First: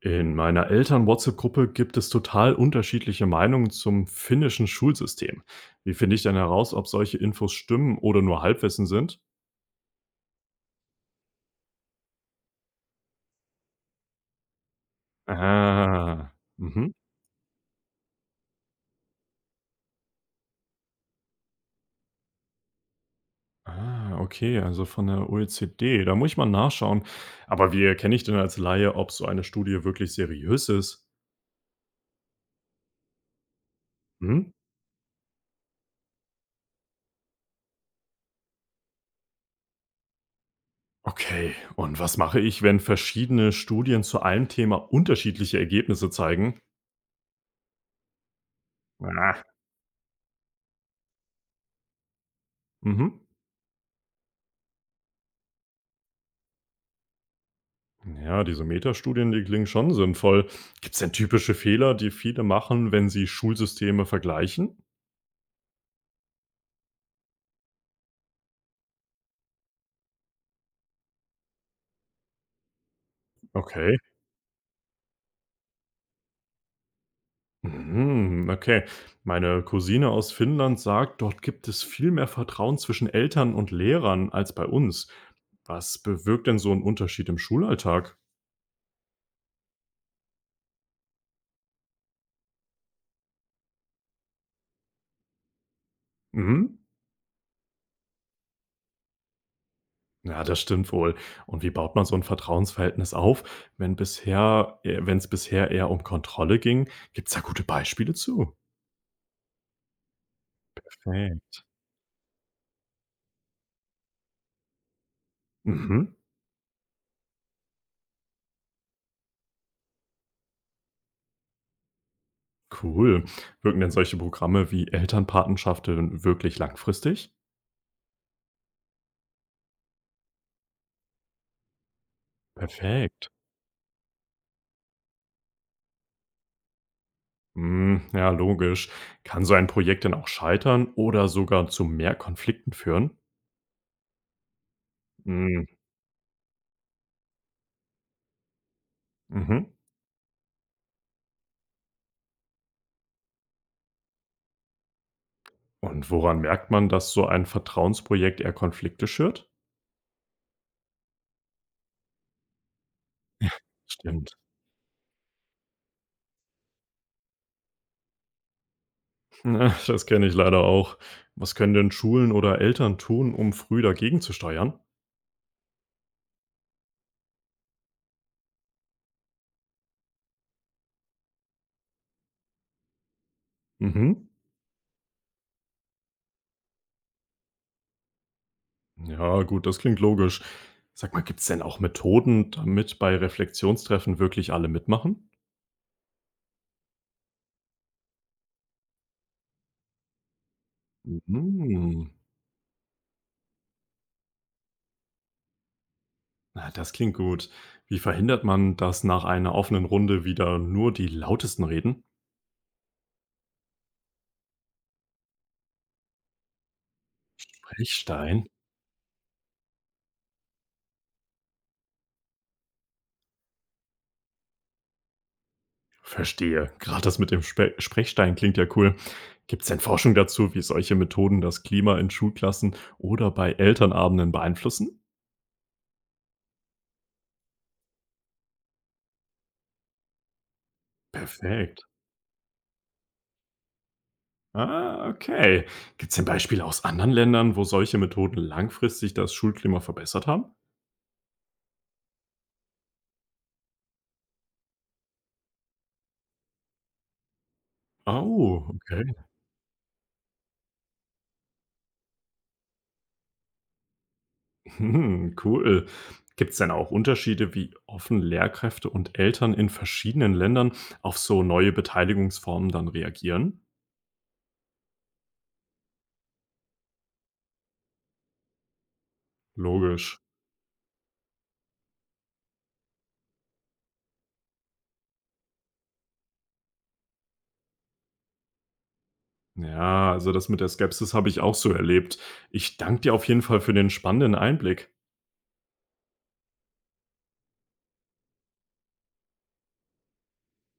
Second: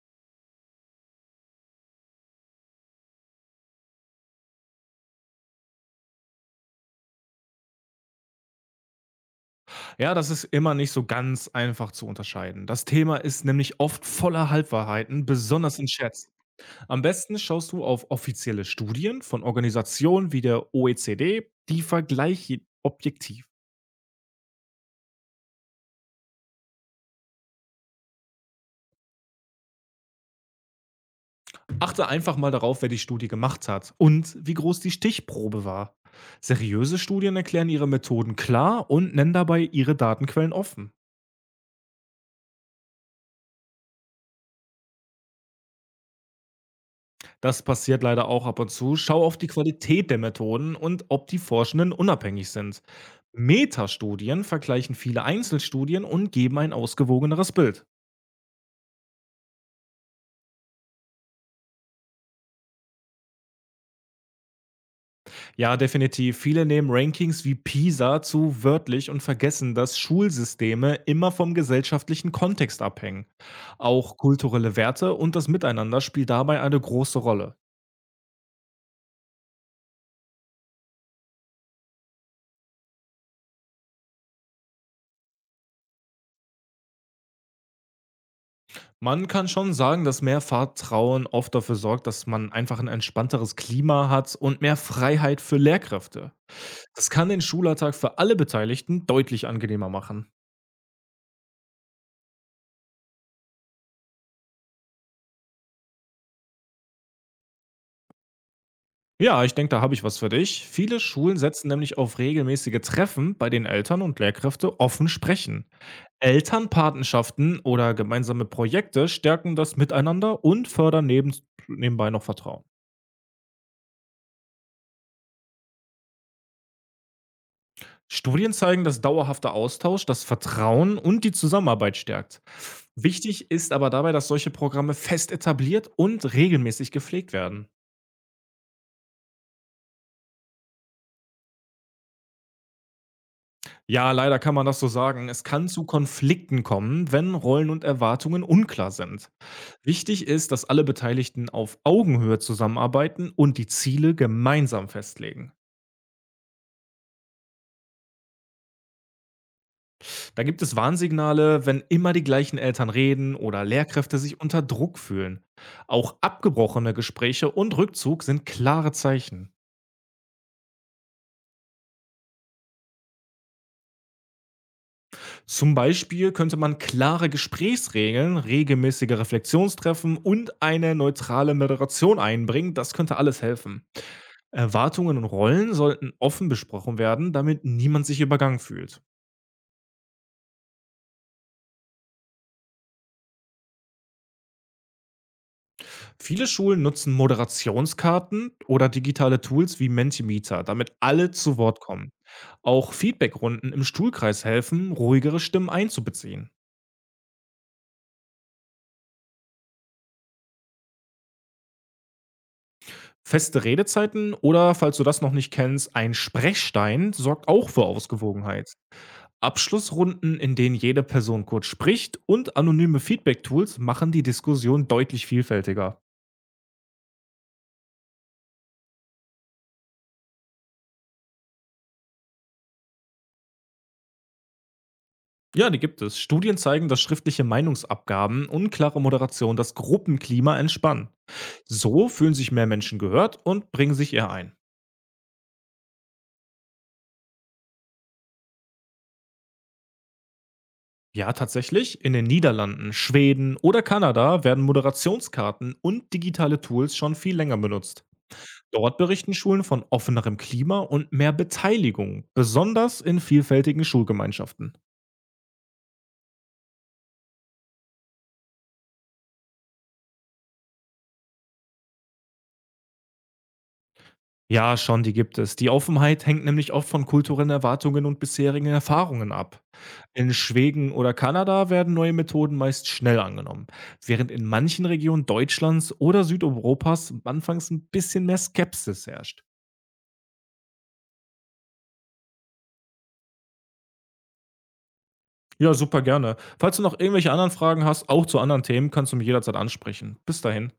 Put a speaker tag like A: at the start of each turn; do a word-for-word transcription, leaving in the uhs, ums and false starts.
A: In meiner Eltern-WhatsApp-Gruppe gibt es total unterschiedliche Meinungen zum finnischen Schulsystem. Wie finde ich denn heraus, ob solche Infos stimmen oder nur Halbwissen sind?
B: Ja, das ist immer nicht so ganz einfach zu unterscheiden. Das Thema ist nämlich oft voller Halbwahrheiten, besonders in Chats.
A: Ah, mhm.
B: Am besten schaust du auf offizielle Studien von Organisationen wie der O E C D, die vergleichen objektiv.
A: Ah, okay, also von der O E C D. Da muss ich mal nachschauen. Aber wie erkenne ich denn als Laie, ob so eine Studie wirklich seriös ist?
B: Achte einfach mal darauf, wer die Studie gemacht hat und
A: Hm?
B: wie groß die Stichprobe war. Seriöse Studien erklären ihre Methoden klar und nennen dabei ihre Datenquellen offen.
A: Okay, und was mache ich, wenn verschiedene Studien zu einem Thema unterschiedliche Ergebnisse zeigen?
B: Das passiert leider auch ab und zu. Schau auf
A: Ah,
B: die Qualität der Methoden und ob die Forschenden unabhängig sind.
A: mhm.
B: Metastudien vergleichen viele Einzelstudien und geben ein ausgewogeneres Bild.
A: Ja, diese Metastudien, die klingen schon sinnvoll. Gibt es denn typische Fehler, die viele machen, wenn sie Schulsysteme vergleichen?
B: Ja, definitiv. Viele nehmen Rankings wie PISA zu wörtlich und vergessen, dass Schulsysteme immer vom gesellschaftlichen Kontext abhängen.
A: Okay.
B: Auch kulturelle Werte und das Miteinander spielt dabei eine große Rolle.
A: Mhm, okay. Meine Cousine aus Finnland sagt, dort gibt es viel mehr Vertrauen zwischen Eltern und Lehrern als bei uns. Was bewirkt denn so ein Unterschied im Schulalltag?
B: Man kann schon sagen, dass mehr Vertrauen oft dafür sorgt, dass man einfach ein entspannteres Klima hat und mehr Freiheit für Lehrkräfte.
A: Mhm.
B: Das kann den Schulalltag für alle Beteiligten deutlich angenehmer machen.
A: Ja, das stimmt wohl. Und wie baut man so ein Vertrauensverhältnis auf, wenn bisher, wenn es bisher eher um Kontrolle ging? Gibt es da gute Beispiele zu?
B: Ja, ich denke, da habe ich was für dich. Viele
A: Okay.
B: Schulen setzen nämlich auf regelmäßige Treffen, bei denen Eltern und Lehrkräfte offen sprechen.
A: Mhm.
B: Elternpatenschaften oder gemeinsame Projekte stärken das Miteinander und fördern neben, nebenbei noch Vertrauen.
A: Cool. Wirken denn solche Programme wie Elternpatenschaften wirklich langfristig?
B: Studien zeigen, dass dauerhafter Austausch das Vertrauen und die Zusammenarbeit stärkt.
A: Perfekt.
B: Wichtig ist aber dabei, dass solche Programme fest etabliert und regelmäßig gepflegt werden.
A: Hm, ja, logisch. Kann so ein Projekt denn auch scheitern oder sogar zu mehr Konflikten führen?
B: Ja, leider kann man das so sagen. Es
A: Hm,
B: kann zu Konflikten kommen, wenn Rollen und Erwartungen unklar sind.
A: mhm.
B: Wichtig ist, dass alle Beteiligten auf Augenhöhe zusammenarbeiten und die Ziele gemeinsam festlegen.
A: Und woran merkt man, dass so ein Vertrauensprojekt eher Konflikte schürt?
B: Da gibt es Warnsignale, wenn immer die gleichen Eltern reden oder Lehrkräfte
A: Stimmt.
B: sich unter Druck fühlen. Auch abgebrochene Gespräche und Rückzug sind klare Zeichen.
A: Na, das kenne ich leider auch. Was können denn Schulen oder Eltern tun, um früh dagegen zu steuern?
B: Zum Beispiel könnte man klare Gesprächsregeln, regelmäßige Reflexionstreffen und eine neutrale Moderation einbringen. Das könnte alles helfen.
A: Mhm.
B: Erwartungen und Rollen sollten offen besprochen werden, damit niemand sich übergangen fühlt.
A: Ja, gut, das klingt logisch. Sag mal, gibt's denn auch Methoden, damit bei Reflexionstreffen wirklich alle mitmachen?
B: Viele Schulen nutzen Moderationskarten oder digitale Tools wie Mentimeter, damit alle zu Wort
A: Mhm.
B: kommen. Auch Feedbackrunden im Stuhlkreis helfen, ruhigere Stimmen einzubeziehen.
A: Na, das klingt gut. Wie verhindert man, dass nach einer offenen Runde wieder nur die Lautesten reden?
B: Feste Redezeiten oder, falls du das noch nicht kennst, ein Sprechstein sorgt auch für
A: Sprechstein?
B: Ausgewogenheit. Abschlussrunden, in denen jede Person kurz spricht, und anonyme Feedback-Tools machen die Diskussion deutlich vielfältiger.
A: Verstehe. Gerade das mit dem Spe Sprechstein klingt ja cool. Gibt's denn Forschung dazu, wie solche Methoden das Klima in Schulklassen oder bei Elternabenden beeinflussen?
B: Ja, die gibt es. Studien zeigen, dass schriftliche Meinungsabgaben, unklare Moderation das Gruppenklima entspannen.
A: Perfekt.
B: So fühlen sich mehr Menschen gehört und bringen sich eher ein.
A: Ah, okay. Gibt es denn Beispiele aus anderen Ländern, wo solche Methoden langfristig das Schulklima verbessert haben?
B: Ja, tatsächlich, in den Niederlanden, Schweden oder Kanada werden Moderationskarten und digitale Tools schon viel länger benutzt.
A: Oh,
B: Dort
A: okay.
B: berichten Schulen von offenerem Klima und mehr Beteiligung, besonders in vielfältigen Schulgemeinschaften.
A: Hm, cool. Gibt es denn auch Unterschiede, wie offen Lehrkräfte und Eltern in verschiedenen Ländern auf so neue Beteiligungsformen dann reagieren?
B: Ja, schon, die gibt es. Die Offenheit hängt nämlich oft von kulturellen Erwartungen und bisherigen Erfahrungen ab.
A: Logisch.
B: In Schweden oder Kanada werden neue Methoden meist schnell angenommen, während in manchen Regionen Deutschlands oder Südeuropas anfangs ein bisschen mehr Skepsis herrscht.
A: Ja, also das mit der Skepsis habe ich auch so erlebt. Ich danke dir auf jeden Fall für den spannenden Einblick.
B: Ja, super gerne. Falls du noch irgendwelche anderen Fragen hast, auch zu anderen Themen, kannst du mich jederzeit ansprechen. Bis dahin.